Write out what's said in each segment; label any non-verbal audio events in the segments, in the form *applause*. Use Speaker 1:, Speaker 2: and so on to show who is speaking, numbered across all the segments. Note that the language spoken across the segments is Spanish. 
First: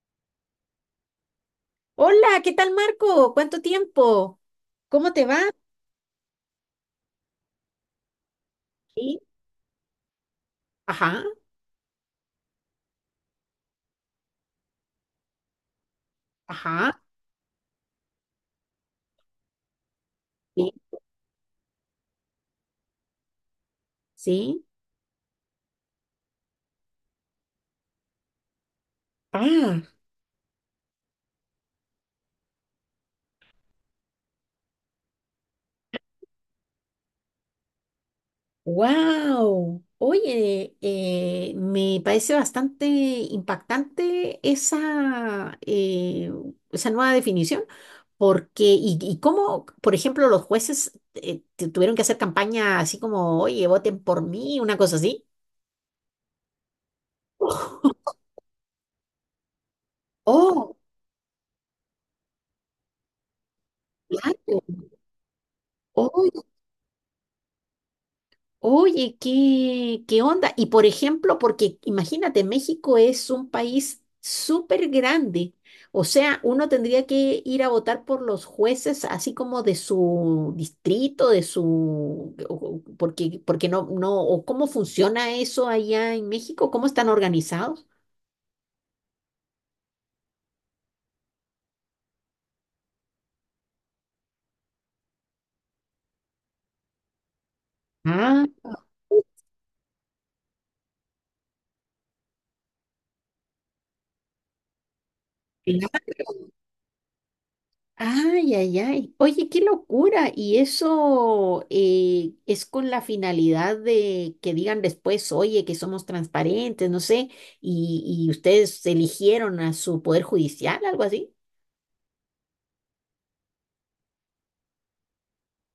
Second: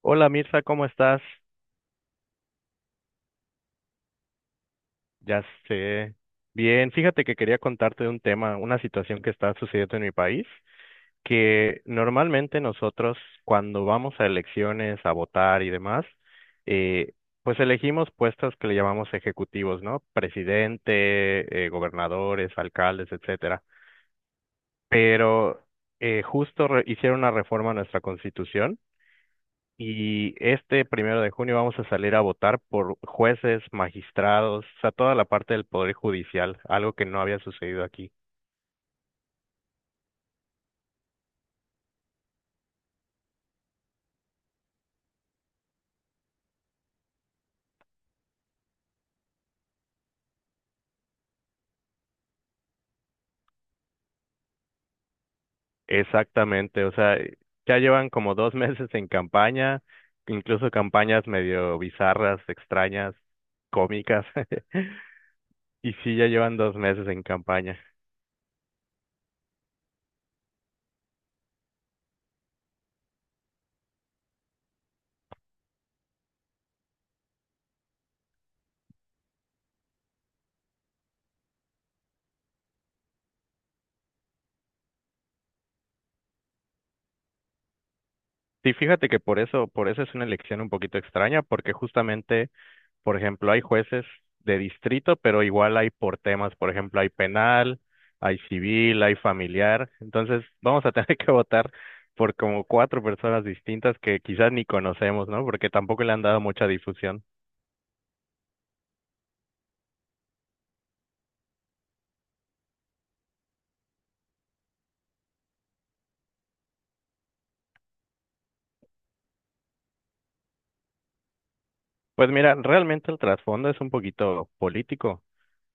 Speaker 1: Hola Mirza, ¿cómo estás?
Speaker 2: Hola, ¿qué tal Marco? ¿Cuánto tiempo? ¿Cómo te va?
Speaker 1: Ya sé. Bien, fíjate que quería contarte de un tema, una
Speaker 2: Sí.
Speaker 1: situación que está sucediendo en mi país,
Speaker 2: Ajá,
Speaker 1: que normalmente nosotros cuando vamos a elecciones, a votar y demás,
Speaker 2: ajá,
Speaker 1: eh, pues elegimos puestos que le llamamos ejecutivos, ¿no?
Speaker 2: sí,
Speaker 1: Presidente, gobernadores, alcaldes, etcétera.
Speaker 2: sí.
Speaker 1: Pero justo hicieron una reforma a nuestra constitución.
Speaker 2: Ah,
Speaker 1: Y este 1 de junio vamos a salir a votar por jueces, magistrados, o sea, toda la parte del Poder Judicial, algo que no había sucedido aquí.
Speaker 2: wow. Oye, me parece bastante impactante esa, esa nueva definición, porque, y cómo, por ejemplo, los jueces tuvieron que hacer campaña así como, oye, voten por mí, una cosa así.
Speaker 1: Exactamente, o sea, ya llevan como dos *laughs* meses en campaña, incluso
Speaker 2: Oh,
Speaker 1: campañas medio bizarras, extrañas, cómicas,
Speaker 2: claro.
Speaker 1: *laughs* y sí, ya llevan 2 meses en campaña.
Speaker 2: Oye, ¿qué, qué onda? Y por ejemplo, porque imagínate, México es un país súper grande. O sea, uno tendría que ir a votar por los jueces así como de su distrito, de Porque, porque no, no, o cómo funciona eso allá en México, cómo están organizados.
Speaker 1: Sí, fíjate que por eso es una elección un poquito extraña, porque justamente. Por ejemplo, hay jueces de distrito, pero igual hay por temas, por ejemplo, hay penal, hay
Speaker 2: Ah,
Speaker 1: civil, hay familiar. Entonces, vamos a tener *laughs* que votar por como cuatro personas distintas que quizás ni conocemos, ¿no? Porque tampoco le han dado
Speaker 2: claro.
Speaker 1: mucha difusión.
Speaker 2: Ay, ay, ay. Oye, qué locura. ¿Y eso es con la finalidad de que digan después, oye, que somos transparentes, no sé, y ustedes eligieron a su poder judicial, algo así?
Speaker 1: Pues mira, realmente el trasfondo es un poquito político,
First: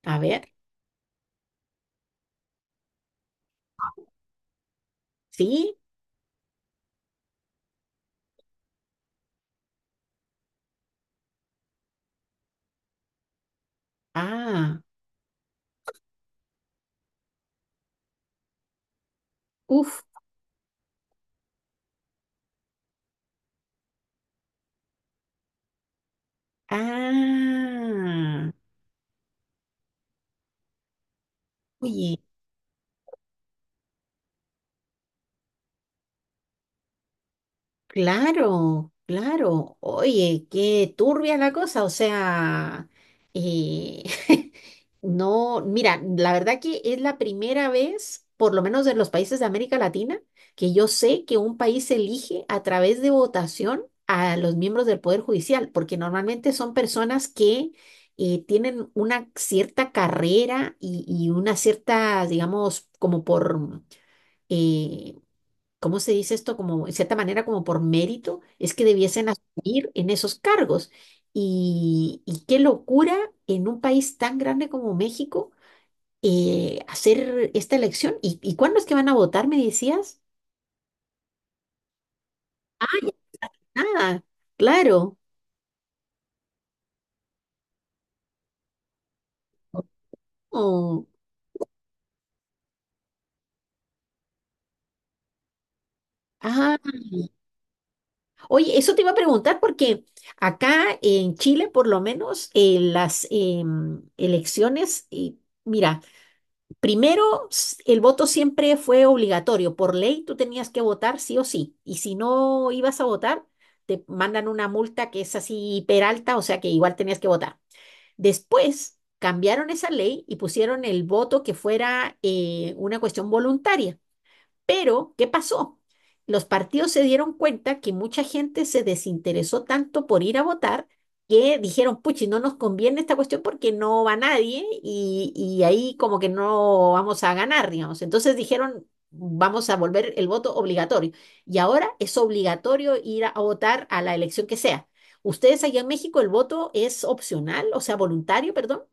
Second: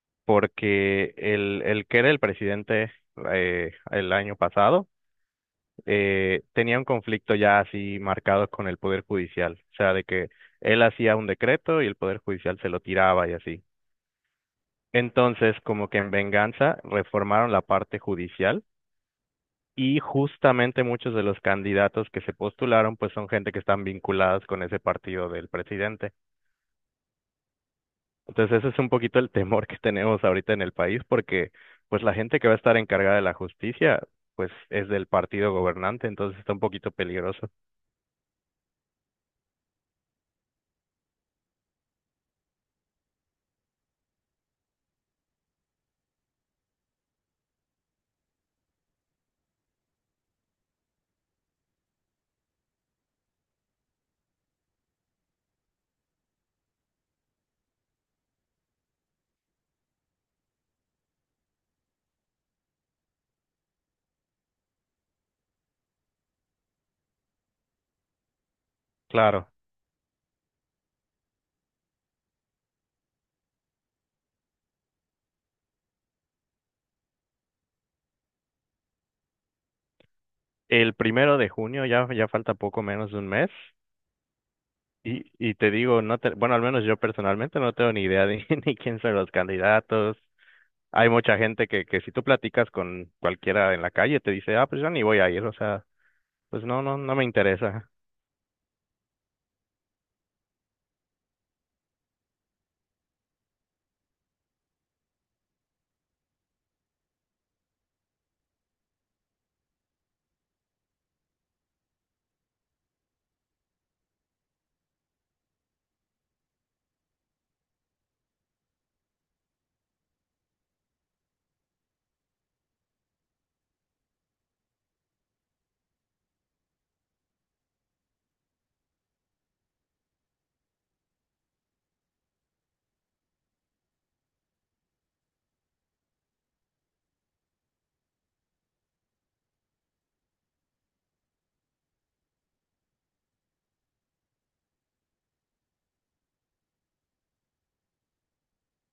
Speaker 2: A ver,
Speaker 1: porque el que era el presidente el año pasado,
Speaker 2: ¿sí?
Speaker 1: tenía un conflicto ya así marcado con el Poder Judicial, o sea, de que él hacía un decreto y el Poder Judicial se lo tiraba y así.
Speaker 2: Ah,
Speaker 1: Entonces, como que en venganza, reformaron la parte judicial y
Speaker 2: uff.
Speaker 1: justamente muchos de los candidatos que se postularon, pues son gente que están vinculadas con ese partido del presidente.
Speaker 2: Ah,
Speaker 1: Entonces, ese es un poquito el temor que tenemos ahorita en el país porque, pues, la
Speaker 2: oye.
Speaker 1: gente que va a estar encargada de la justicia, pues, es del partido gobernante, entonces está un poquito peligroso.
Speaker 2: Claro, claro. Oye, qué turbia la cosa. O sea, eh, *laughs* no, mira, la verdad que es la primera vez, por lo menos en los países de América Latina, que yo sé que un país elige a través de votación a los miembros del Poder Judicial, porque normalmente son personas que tienen una cierta carrera y una cierta, digamos, como por... eh, ¿cómo se dice esto? Como, en cierta manera, como por mérito, es que debiesen
Speaker 1: Claro.
Speaker 2: asumir en esos cargos. Y qué locura en un país tan grande como México hacer esta elección. Y cuándo es que van a votar, me decías?
Speaker 1: El 1 de junio ya, ya falta poco
Speaker 2: Ah, ya,
Speaker 1: menos de un mes.
Speaker 2: nada, claro.
Speaker 1: Y te digo, no te, bueno, al menos yo personalmente no tengo ni idea de *laughs* ni quién son los candidatos.
Speaker 2: Oh,
Speaker 1: Hay mucha gente que si tú platicas con cualquiera en la calle te dice, ah, pues yo ni voy a ir, o sea, pues
Speaker 2: ah.
Speaker 1: no, no, no me interesa.
Speaker 2: Oye, eso te iba a preguntar porque acá en Chile, por lo menos, elecciones, y mira, primero, el voto siempre fue obligatorio. Por ley, tú tenías que votar sí o sí. Y si no ibas a votar, te mandan una multa que es así peralta, o sea que igual tenías que votar. Después, cambiaron esa ley y pusieron el voto que fuera una cuestión voluntaria. Pero, ¿qué pasó? Los partidos se dieron cuenta que mucha gente se desinteresó tanto por ir a votar que dijeron, puchi, no nos conviene esta cuestión porque no va nadie y, y ahí como que no vamos a ganar, digamos. Entonces dijeron, vamos a volver el voto obligatorio. Y ahora es obligatorio ir a votar a la elección que sea. ¿Ustedes allá en México el voto es opcional, o sea, voluntario, perdón?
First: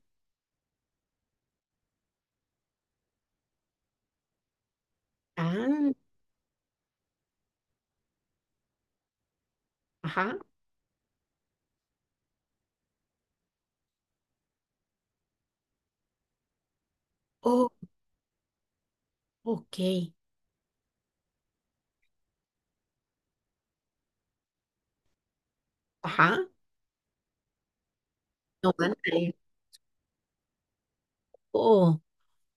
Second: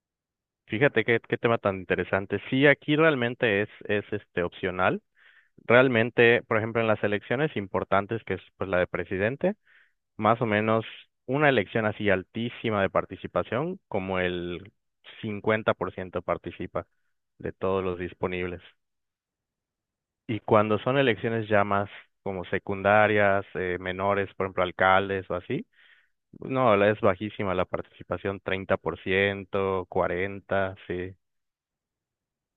Speaker 1: Fíjate qué tema tan interesante. Sí, aquí realmente es este opcional.
Speaker 2: Ah,
Speaker 1: Realmente, por ejemplo, en las elecciones importantes, que es pues la de presidente,
Speaker 2: ajá.
Speaker 1: más o menos una elección así altísima de participación, como el 50% participa de
Speaker 2: Oh,
Speaker 1: todos los disponibles.
Speaker 2: ok.
Speaker 1: Y cuando son elecciones ya más como secundarias, menores, por ejemplo, alcaldes o así,
Speaker 2: Ajá.
Speaker 1: no, es bajísima la participación,
Speaker 2: No, ándale.
Speaker 1: 30%, 40%, sí.
Speaker 2: Oh.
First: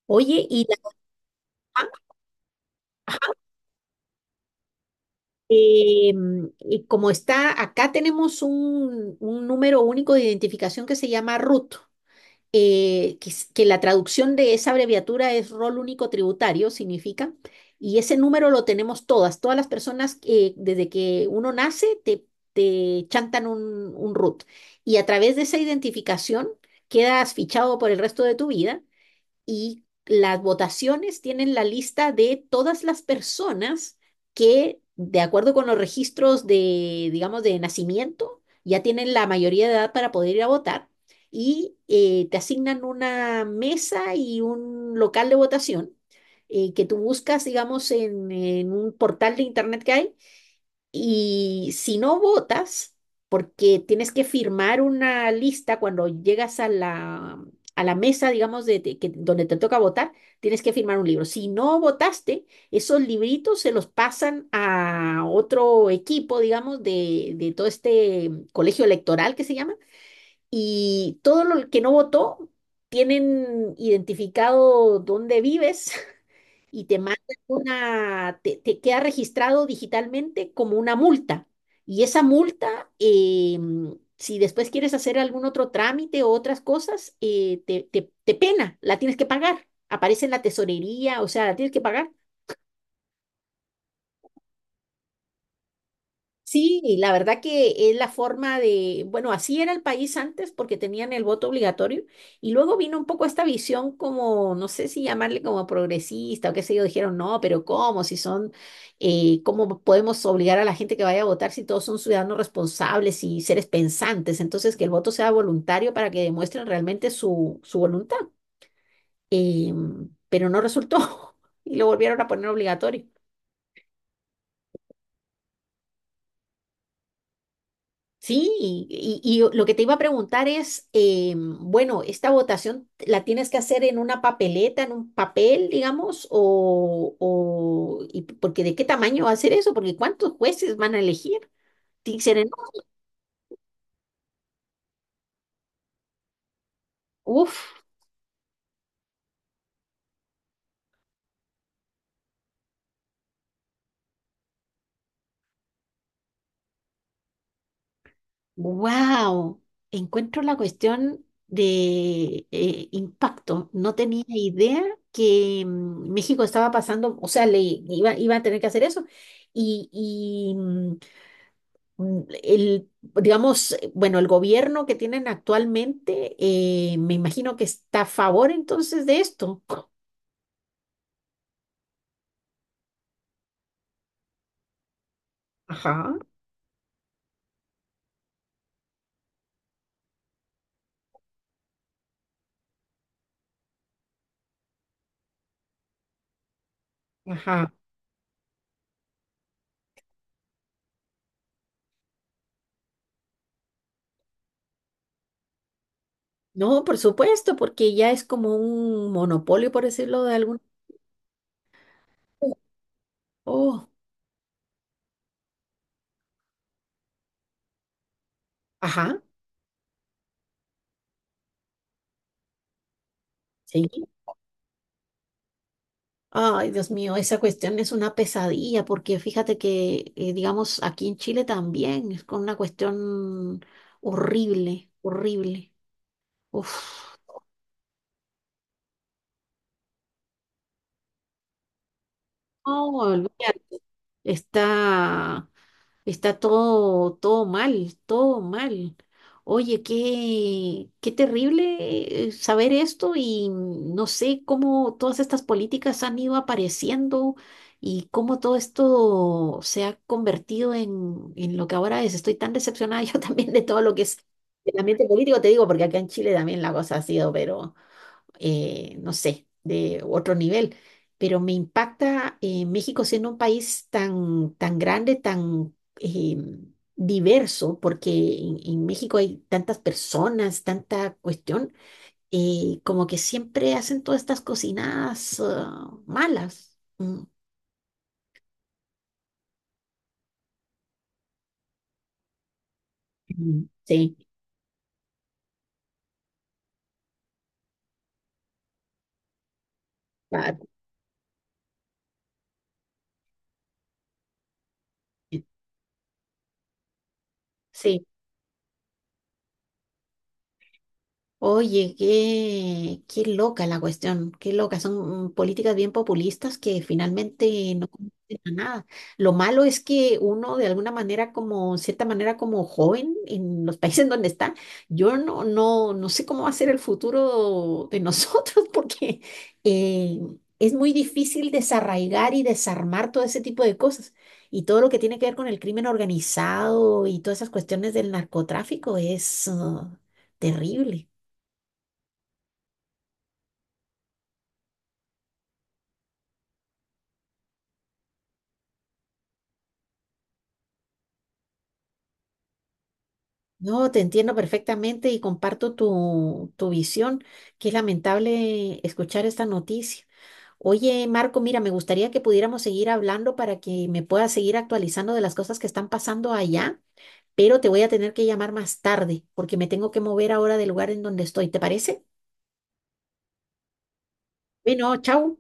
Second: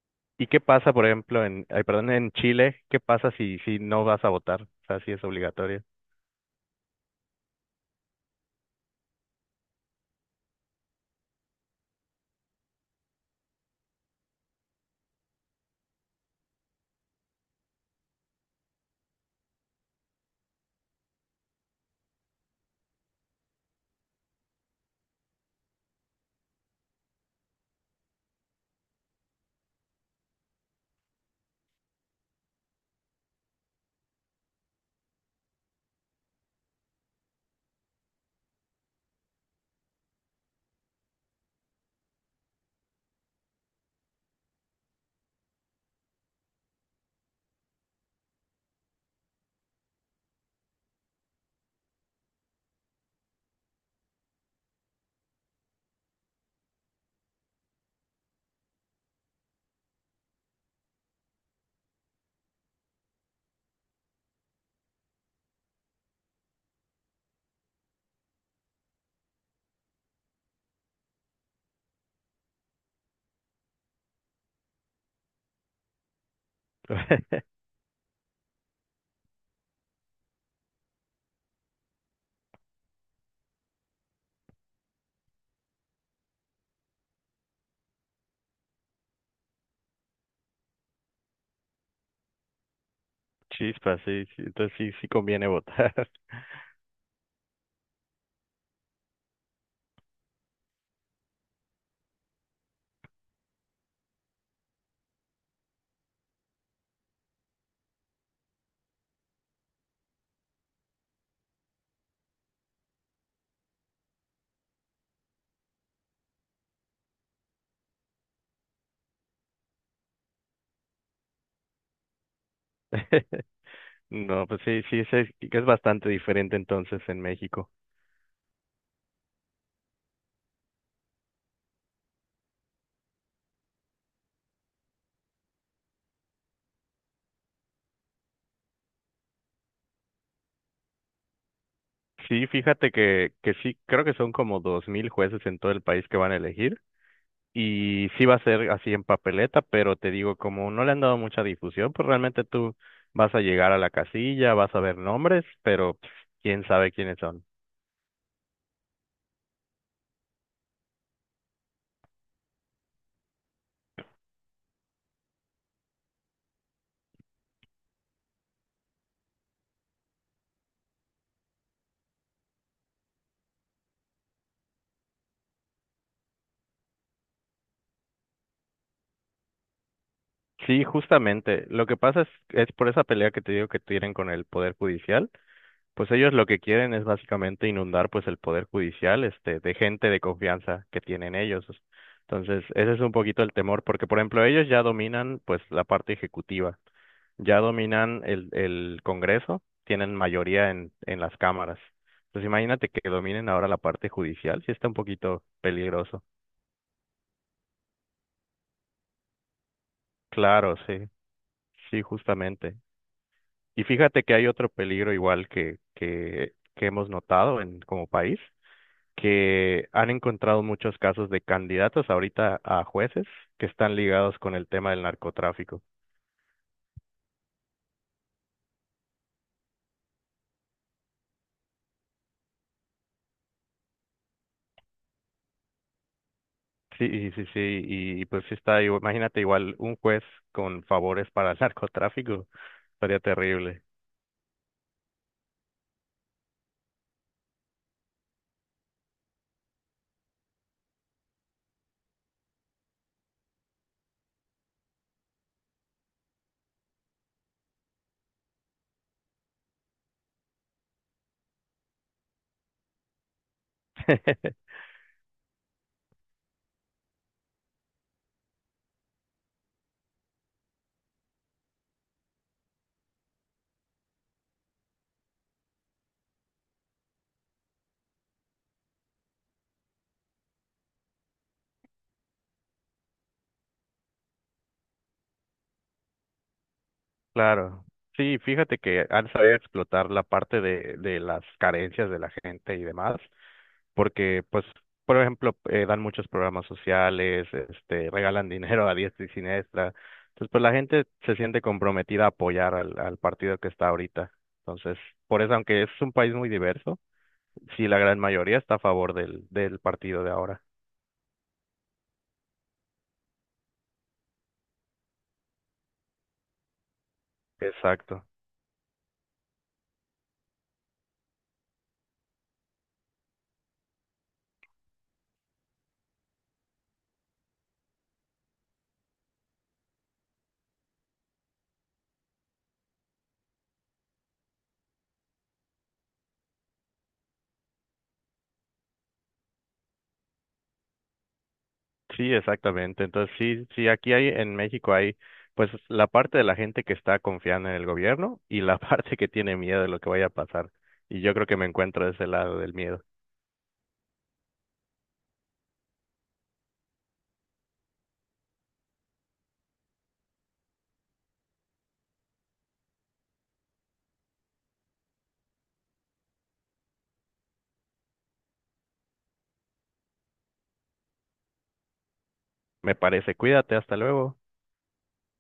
Speaker 2: Oye,
Speaker 1: ¿Y qué pasa, por ejemplo, en, ay,
Speaker 2: ah,
Speaker 1: perdón, en Chile? ¿Qué pasa
Speaker 2: ajá,
Speaker 1: si no vas a votar? O sea, si es obligatorio.
Speaker 2: y como está, acá tenemos un número único de identificación que se llama RUT, que la traducción de esa abreviatura es Rol Único Tributario, significa, y ese número lo tenemos todas, todas las personas que desde que uno nace te, te chantan un RUT, y a través de esa identificación quedas fichado por el resto de tu vida y las votaciones tienen la lista de todas las personas que, de acuerdo con los registros de, digamos, de nacimiento, ya tienen la mayoría de edad para poder ir a votar y te asignan una mesa y un local de votación que tú buscas, digamos, en un portal de internet que hay y si no votas, porque tienes que firmar una lista cuando llegas a la mesa, digamos, donde te toca votar, tienes que firmar un libro. Si no votaste, esos libritos se los pasan a otro equipo, digamos, de todo este colegio electoral que se llama, y todo lo que no votó, tienen identificado dónde vives y te mandan
Speaker 1: *laughs*
Speaker 2: una, te queda registrado digitalmente como una multa. Y esa multa, si después quieres hacer algún otro trámite o otras cosas, te pena, la tienes que pagar. Aparece en la tesorería, o sea, la tienes que pagar.
Speaker 1: Chispa, sí, sí, entonces sí, sí conviene votar.
Speaker 2: Sí, y la verdad que es la forma de, bueno, así era el país antes porque tenían el voto obligatorio y luego vino un poco esta visión como, no sé si llamarle como progresista o qué sé yo, dijeron, no, pero ¿cómo? Si son, ¿cómo podemos obligar a la gente que vaya a votar si todos son ciudadanos responsables y seres pensantes? Entonces, que el voto sea voluntario para que demuestren realmente su, su voluntad. Pero no resultó *laughs* y lo volvieron a poner obligatorio.
Speaker 1: *laughs* No, pues sí, sí, sí, que es bastante diferente entonces en México.
Speaker 2: Sí, y lo que te iba a preguntar es, bueno, ¿esta votación la tienes que hacer en una papeleta, en un papel, digamos, o y porque de qué tamaño va a ser eso? Porque ¿cuántos jueces van a elegir? Tiene que ser
Speaker 1: Sí,
Speaker 2: enorme.
Speaker 1: fíjate que sí, creo que son como 2.000 jueces en todo el país que van a elegir
Speaker 2: Uf,
Speaker 1: y sí va a ser así en papeleta, pero te digo, como no le han dado mucha difusión, pues realmente tú vas a llegar a la casilla, vas a ver nombres, pero pues, quién sabe quiénes son.
Speaker 2: wow, encuentro la cuestión de impacto. No tenía idea que México estaba pasando, o sea, iba a tener que hacer eso. Y, el, digamos, bueno, el gobierno que tienen actualmente, me imagino que está a favor entonces de esto.
Speaker 1: Sí, justamente, lo que pasa es por esa pelea que te digo que tienen con el Poder Judicial. Pues
Speaker 2: Ajá,
Speaker 1: ellos lo que quieren es básicamente inundar pues el poder judicial este de gente de confianza que tienen ellos. Entonces, ese es un poquito el temor, porque por ejemplo, ellos ya dominan pues la parte ejecutiva, ya
Speaker 2: ajá.
Speaker 1: dominan el Congreso, tienen mayoría en las cámaras. Entonces, imagínate que dominen ahora la parte judicial, sí está un poquito peligroso.
Speaker 2: No, por supuesto, porque ya es como un monopolio, por decirlo de algún...
Speaker 1: Claro, sí, sí, justamente. Y
Speaker 2: Oh,
Speaker 1: fíjate que hay otro peligro igual que hemos notado en como país
Speaker 2: ajá,
Speaker 1: que han encontrado muchos casos de candidatos ahorita a jueces que están
Speaker 2: sí.
Speaker 1: ligados con el tema del narcotráfico.
Speaker 2: Ay, Dios mío, esa cuestión es una pesadilla, porque fíjate que, digamos, aquí en Chile también es con una cuestión horrible, horrible. Uf,
Speaker 1: Sí, sí, sí, y pues sí está, imagínate igual un juez con favores para el *laughs* narcotráfico,
Speaker 2: no,
Speaker 1: sería
Speaker 2: olvídate.
Speaker 1: terrible.
Speaker 2: Está. Está todo, todo mal, todo mal. Oye, qué, qué terrible saber esto y no sé cómo todas estas políticas han ido apareciendo y cómo todo esto se ha convertido en lo que ahora es. Estoy tan decepcionada *laughs* yo también de todo lo que es
Speaker 1: *laughs*
Speaker 2: el ambiente político, te digo, porque acá en Chile también la cosa ha sido, pero no sé, de otro nivel. Pero me impacta México siendo un país tan, tan grande, tan diverso, porque en México hay tantas personas, tanta cuestión, como que siempre hacen todas estas cocinadas ah, malas.
Speaker 1: Claro. Sí, fíjate que han sabido explotar la parte de las carencias de la gente y demás,
Speaker 2: Mm. Sí,
Speaker 1: porque pues, por ejemplo, dan muchos programas sociales, este, regalan *laughs* dinero a diestra y siniestra. Entonces,
Speaker 2: pa-
Speaker 1: pues la gente se siente comprometida a apoyar al partido que está ahorita. Entonces, por eso, aunque es un país muy diverso, sí, la
Speaker 2: sí.
Speaker 1: gran mayoría está a favor del partido de ahora.
Speaker 2: Oye, qué, qué loca la cuestión, qué loca. Son políticas bien populistas que finalmente no
Speaker 1: Exacto.
Speaker 2: conducen a nada. Lo malo es que uno de alguna manera, como cierta manera, como joven en los *laughs* países en donde está, yo no sé cómo va a ser el futuro de nosotros *laughs* porque eh, es muy difícil desarraigar y desarmar todo ese tipo de cosas. Y todo lo que tiene que ver con el crimen organizado y todas esas cuestiones del narcotráfico es ah, terrible.
Speaker 1: Sí, exactamente. Entonces, sí, sí, aquí hay en México hay pues la parte de la gente que está confiando en el gobierno y la *laughs* parte que tiene miedo de lo que vaya a pasar. Y yo creo que me encuentro de ese lado del miedo.
Speaker 2: No, te entiendo perfectamente y comparto tu, tu visión. Qué lamentable escuchar esta noticia. Oye, Marco, mira, me gustaría que pudiéramos seguir hablando para que me puedas seguir actualizando de las cosas que están pasando allá, pero te voy a tener que llamar más tarde porque me tengo que mover ahora del lugar en donde estoy. ¿Te parece?
Speaker 1: Me parece, cuídate, hasta luego.
Speaker 2: Bueno, chao.